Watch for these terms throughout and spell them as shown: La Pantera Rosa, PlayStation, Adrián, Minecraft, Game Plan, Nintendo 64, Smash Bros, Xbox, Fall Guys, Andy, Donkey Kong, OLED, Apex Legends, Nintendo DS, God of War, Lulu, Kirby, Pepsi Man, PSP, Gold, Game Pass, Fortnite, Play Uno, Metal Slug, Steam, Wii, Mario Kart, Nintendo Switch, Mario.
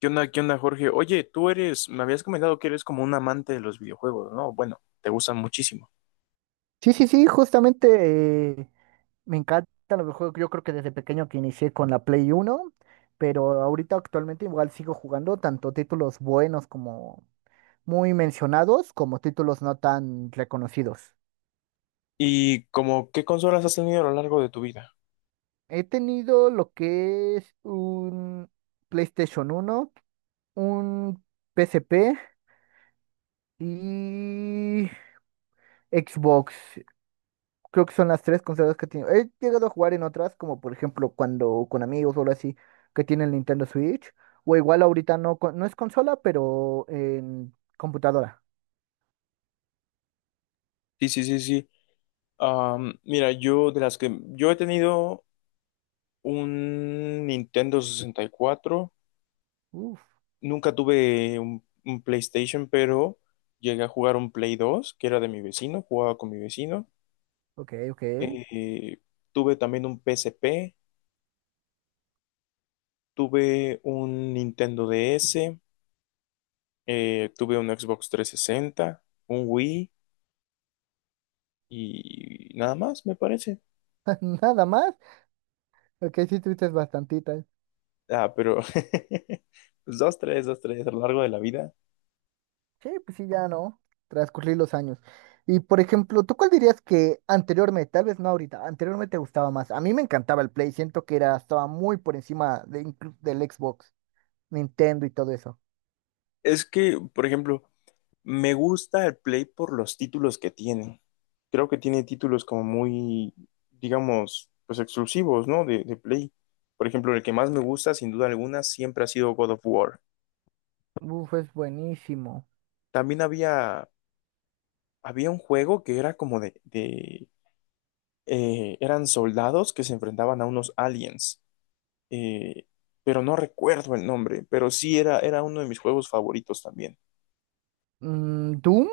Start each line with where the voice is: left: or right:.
left: Qué onda, Jorge? Oye, tú eres, me habías comentado que eres como un amante de los videojuegos, ¿no? Bueno, te gustan muchísimo.
right: Sí, sí, sí, justamente me encantan los juegos. Yo creo que desde pequeño que inicié con la Play Uno, pero ahorita actualmente igual sigo jugando tanto títulos buenos como muy mencionados, como títulos no tan reconocidos.
left: ¿Y como qué consolas has tenido a lo largo de tu vida?
right: He tenido lo que es un PlayStation uno, un PSP y Xbox. Creo que son las tres consolas que he tenido. He llegado a jugar en otras, como por ejemplo cuando con amigos o algo así, que tienen Nintendo Switch. O igual ahorita no, no es consola, pero en computadora.
left: Sí, sí, sí, sí. Mira, yo de las que yo he tenido un Nintendo 64,
right: Uf,
left: nunca tuve un PlayStation, pero llegué a jugar un Play 2, que era de mi vecino, jugaba con mi vecino.
right: ok, ok.
left: Eh, tuve también un PSP, tuve un Nintendo DS. Tuve un Xbox 360, un Wii y nada más, me parece.
right: Nada más. Ok, sí tuviste bastantitas.
left: Ah, pero pues dos, tres, dos, tres a lo largo de la vida.
right: Sí, pues sí, ya no. Transcurrir los años. Y por ejemplo, ¿tú cuál dirías que anteriormente, tal vez no ahorita, anteriormente te gustaba más? A mí me encantaba el Play, siento que era, estaba muy por encima de del Xbox, Nintendo y todo eso.
left: Es que, por ejemplo, me gusta el Play por los títulos que tiene. Creo que tiene títulos como muy, digamos, pues exclusivos, ¿no? De Play. Por ejemplo, el que más me gusta, sin duda alguna, siempre ha sido God of War.
right: Uf, es buenísimo.
left: También había, había un juego que era como de eran soldados que se enfrentaban a unos aliens. eh, pero no recuerdo el nombre, pero sí era uno de mis juegos favoritos también.
right: Mm, ¿Doom?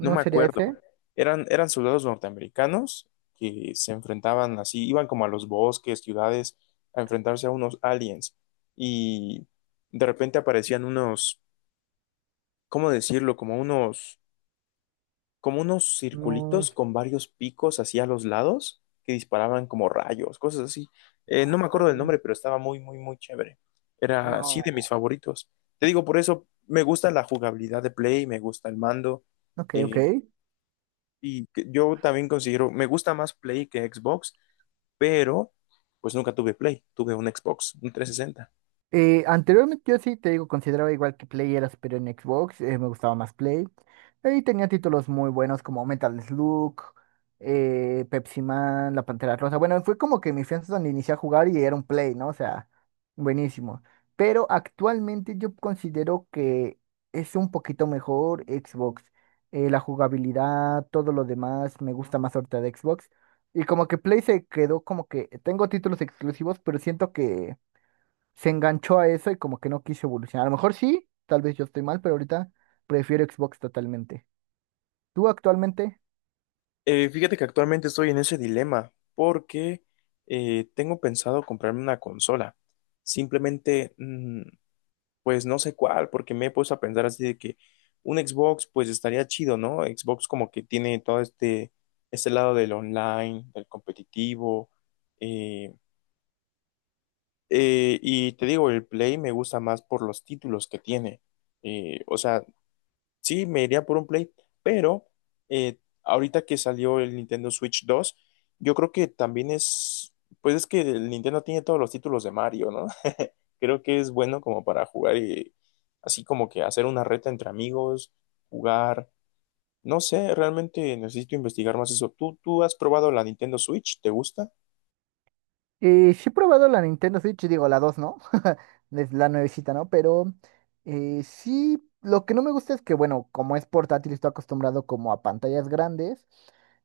left: No me
right: sería
left: acuerdo.
right: ese?
left: Eran soldados norteamericanos que se enfrentaban así, iban como a los bosques, ciudades, a enfrentarse a unos aliens. Y de repente aparecían unos, ¿cómo decirlo? Como unos
right: No.
left: circulitos con varios picos así a los lados que disparaban como rayos, cosas así. No me
right: Ah,
left: acuerdo del nombre, pero estaba muy, muy, muy chévere. Era así
right: no.
left: de mis favoritos. Te digo, por eso me gusta la jugabilidad de Play, me gusta el mando.
right: Ok, ok.
left: eh, yo también considero, me gusta más Play que Xbox, pero pues nunca tuve Play, tuve un Xbox, un 360.
right: Anteriormente yo sí, te digo, consideraba igual que Play era superior en Xbox, me gustaba más Play. Y tenía títulos muy buenos como Metal Slug, Pepsi Man, La Pantera Rosa. Bueno, fue como que mi fianza donde inicié a jugar y era un Play, ¿no? O sea, buenísimo. Pero actualmente yo considero que es un poquito mejor Xbox. La jugabilidad, todo lo demás, me gusta más ahorita de Xbox. Y como que Play se quedó como que tengo títulos exclusivos, pero siento que se enganchó a eso y como que no quiso evolucionar. A lo mejor sí, tal vez yo estoy mal, pero ahorita prefiero Xbox totalmente. ¿Tú actualmente?
left: Fíjate que actualmente estoy en ese dilema porque tengo pensado comprarme una consola. Simplemente, pues no sé cuál, porque me he puesto a pensar así de que un Xbox pues estaría chido, ¿no? Xbox como que tiene todo este lado del online, del competitivo. eh, y te digo, el Play me gusta más por los títulos que tiene. O sea, sí, me iría por un Play, pero eh, ahorita que salió el Nintendo Switch 2, yo creo que también es, pues es que el Nintendo tiene todos los títulos de Mario, ¿no? Creo que es bueno como para jugar y así como que hacer una reta entre amigos, jugar. No sé, realmente necesito investigar más eso. ¿Tú has probado la Nintendo Switch? ¿Te gusta?
right: Sí he probado la Nintendo Switch, digo, la 2, ¿no? Es la nuevecita, ¿no? Pero sí, lo que no me gusta es que, bueno, como es portátil, estoy acostumbrado como a pantallas grandes,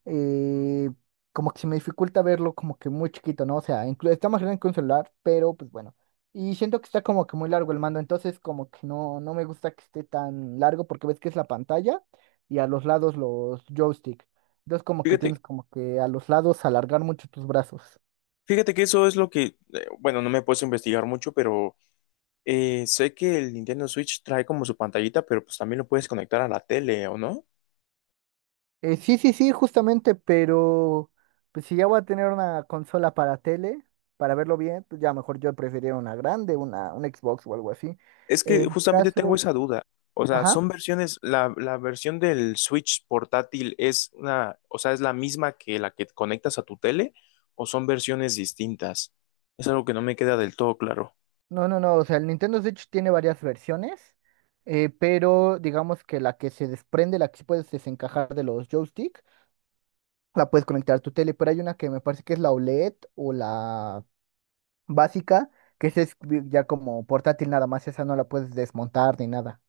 right: eh, como que se me dificulta verlo como que muy chiquito, ¿no? O sea, está más grande que un celular, pero pues bueno. Y siento que está como que muy largo el mando, entonces como que no, no me gusta que esté tan largo porque ves que es la pantalla y a los lados los joysticks. Entonces como que tienes
left: Fíjate,
right: como que a los lados alargar mucho tus brazos.
left: fíjate que eso es lo que, bueno, no me he puesto a investigar mucho, pero sé que el Nintendo Switch trae como su pantallita, pero pues también lo puedes conectar a la tele, ¿o no?
right: Sí, sí, sí, justamente, pero pues si ya voy a tener una consola para tele, para verlo bien, pues ya mejor yo preferiría una grande, una, un Xbox o algo así.
left: Es que
right: En
left: justamente tengo
right: casos,
left: esa duda. O sea,
right: ajá,
left: son versiones, la versión del Switch portátil es una, o sea, es la misma que la que conectas a tu tele o son versiones distintas. Es algo que no me queda del todo claro.
right: no, no, no, o sea, el Nintendo Switch tiene varias versiones, pero digamos que la que se desprende, la que sí puedes desencajar de los joystick, la puedes conectar a tu tele, pero hay una que me parece que es la OLED o la básica, que esa es ya como portátil nada más, esa no la puedes desmontar ni nada.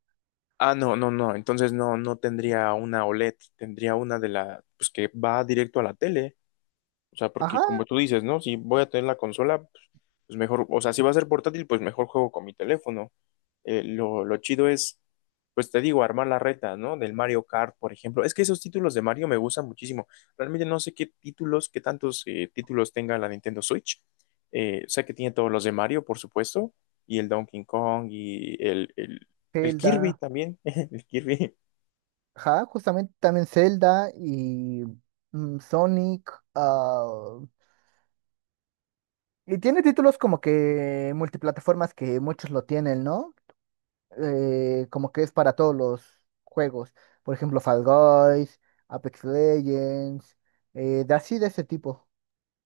left: Ah, no, no, no. Entonces no, no tendría una OLED, tendría una de la, pues que va directo a la tele. O sea, porque
right: Ajá,
left: como tú dices, ¿no? Si voy a tener la consola, pues mejor, o sea, si va a ser portátil, pues mejor juego con mi teléfono. Lo chido es, pues te digo, armar la reta, ¿no? Del Mario Kart, por ejemplo. Es que esos títulos de Mario me gustan muchísimo. Realmente no sé qué títulos, qué tantos títulos tenga la Nintendo Switch. Sé que tiene todos los de Mario, por supuesto, y el Donkey Kong y el Kirby
right: Zelda.
left: también. El Kirby.
right: Ajá, justamente también Zelda y mm, Sonic. Ah, y tiene títulos como que multiplataformas que muchos lo tienen, ¿no? Como que es para todos los juegos. Por ejemplo, Fall Guys, Apex Legends, de así de ese tipo.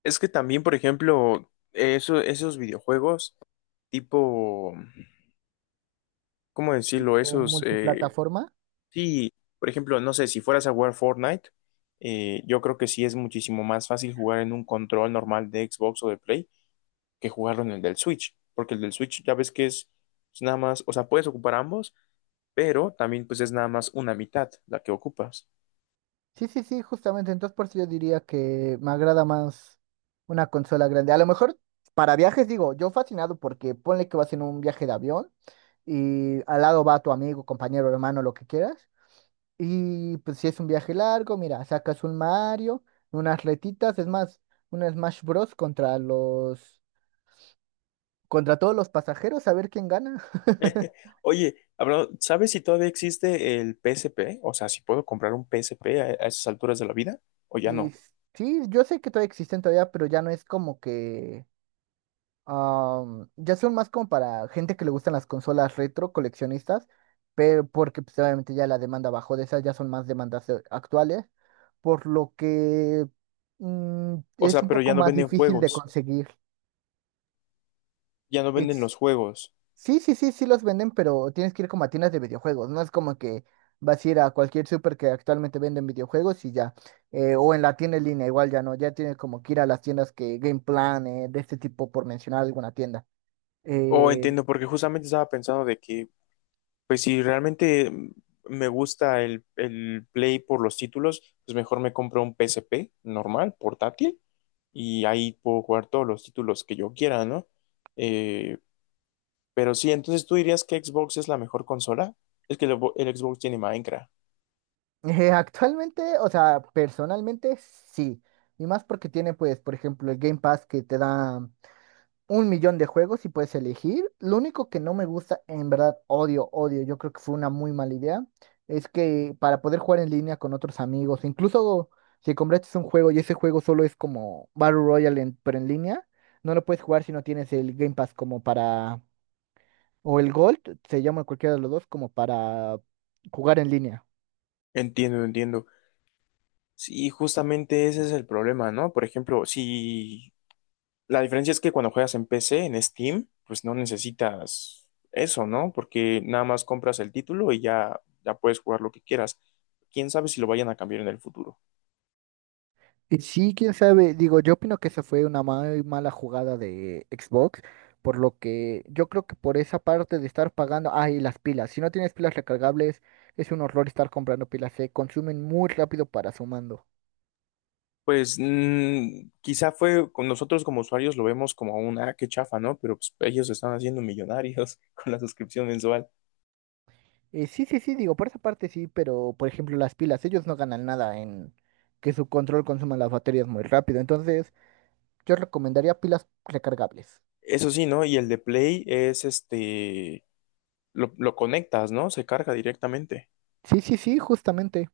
left: Es que también, por ejemplo, eso, esos videojuegos tipo ¿cómo decirlo?
right: O
left: Esos,
right: Multiplataforma.
left: sí, por ejemplo, no sé, si fueras a jugar Fortnite, yo creo que sí es muchísimo más fácil jugar en un control normal de Xbox o de Play que jugarlo en el del Switch, porque el del Switch ya ves que es nada más, o sea, puedes ocupar ambos, pero también pues es nada más una mitad la que ocupas.
right: Sí, sí, sí, justamente. Entonces, por eso yo diría que me agrada más una consola grande. A lo mejor para viajes, digo, yo fascinado porque ponle que vas en un viaje de avión y al lado va tu amigo, compañero, hermano, lo que quieras. Y pues si es un viaje largo, mira, sacas un Mario, unas retitas, es más, un Smash Bros. Contra los, contra todos los pasajeros, a ver quién gana.
left: Oye, ¿sabes si todavía existe el PSP? O sea, si puedo comprar un PSP a esas alturas de la vida, o ya
right: Y
left: no.
right: sí, yo sé que todavía existen todavía, pero ya no es como que... Am, ya son más como para gente que le gustan las consolas retro, coleccionistas, pero porque pues, obviamente ya la demanda bajó de esas, ya son más demandas actuales, por lo que mm,
left: O
right: es
left: sea,
right: un
left: pero
right: poco
left: ya no
right: más
left: venden
right: difícil de
left: juegos,
right: conseguir.
left: ya no venden
right: Es-
left: los juegos.
right: sí, sí, sí, sí los venden, pero tienes que ir como a tiendas de videojuegos, no es como que vas a ir a cualquier super que actualmente venden videojuegos y ya, o en la tienda en línea, igual ya no, ya tienes como que ir a las tiendas que Game Plan, de este tipo, por mencionar alguna tienda.
left: Oh,
right: Eh,
left: entiendo, porque justamente estaba pensando de que, pues si realmente me gusta el Play por los títulos, pues mejor me compro un PSP normal, portátil, y ahí puedo jugar todos los títulos que yo quiera, ¿no? Eh, pero sí, entonces tú dirías que Xbox es la mejor consola. Es que el Xbox tiene Minecraft.
right: Actualmente, o sea, personalmente sí. Y más porque tiene, pues, por ejemplo, el Game Pass que te da un millón de juegos y puedes elegir. Lo único que no me gusta, en verdad, odio, odio, yo creo que fue una muy mala idea, es que para poder jugar en línea con otros amigos, incluso si compraste un juego y ese juego solo es como Battle Royale, pero en línea, no lo puedes jugar si no tienes el Game Pass como para, o el Gold, se llama cualquiera de los dos, como para jugar en línea.
left: Entiendo, entiendo. Sí, justamente ese es el problema, ¿no? Por ejemplo, si La diferencia es que cuando juegas en PC, en Steam, pues no necesitas eso, ¿no? Porque nada más compras el título y ya, ya puedes jugar lo que quieras. ¿Quién sabe si lo vayan a cambiar en el futuro?
right: Sí, quién sabe. Digo, yo opino que esa fue una muy mala jugada de Xbox, por lo que yo creo que por esa parte de estar pagando, ah, y las pilas. Si no tienes pilas recargables, es un horror estar comprando pilas, se consumen muy rápido para su mando.
left: Pues mm, quizá fue, con nosotros como usuarios lo vemos como una, ah, qué chafa, ¿no? Pero pues, ellos se están haciendo millonarios con la suscripción mensual.
right: Sí, sí, sí, digo, por esa parte sí, pero por ejemplo las pilas, ellos no ganan nada en que su control consuma las baterías muy rápido. Entonces, yo recomendaría pilas recargables.
left: Eso sí, ¿no? Y el de Play es este, lo conectas, ¿no? Se carga directamente.
right: Sí, sí, sí, justamente.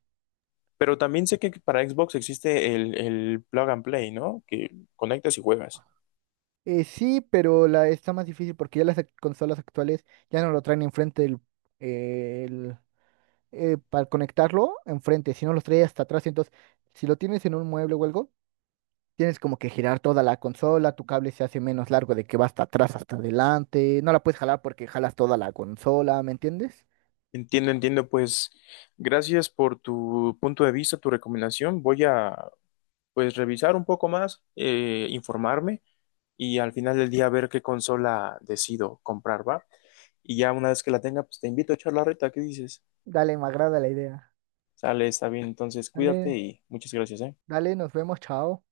left: Pero también sé que para Xbox existe el plug and play, ¿no? Que conectas y juegas.
right: Sí, pero la está más difícil porque ya las consolas actuales ya no lo traen enfrente del, eh, el, para conectarlo enfrente, sino los trae hasta atrás. Entonces, si lo tienes en un mueble o algo, tienes como que girar toda la consola, tu cable se hace menos largo de que va hasta atrás, hasta adelante. No la puedes jalar porque jalas toda la consola, ¿me entiendes?
left: Entiendo, entiendo. Pues gracias por tu punto de vista, tu recomendación. Voy a pues revisar un poco más, informarme y al final del día ver qué consola decido comprar, ¿va? Y ya una vez que la tenga, pues te invito a echar la reta. ¿Qué dices?
right: Dale, me agrada la idea.
left: Sale, está bien. Entonces cuídate
right: Dale,
left: y muchas gracias, ¿eh?
right: dale, nos vemos, chao.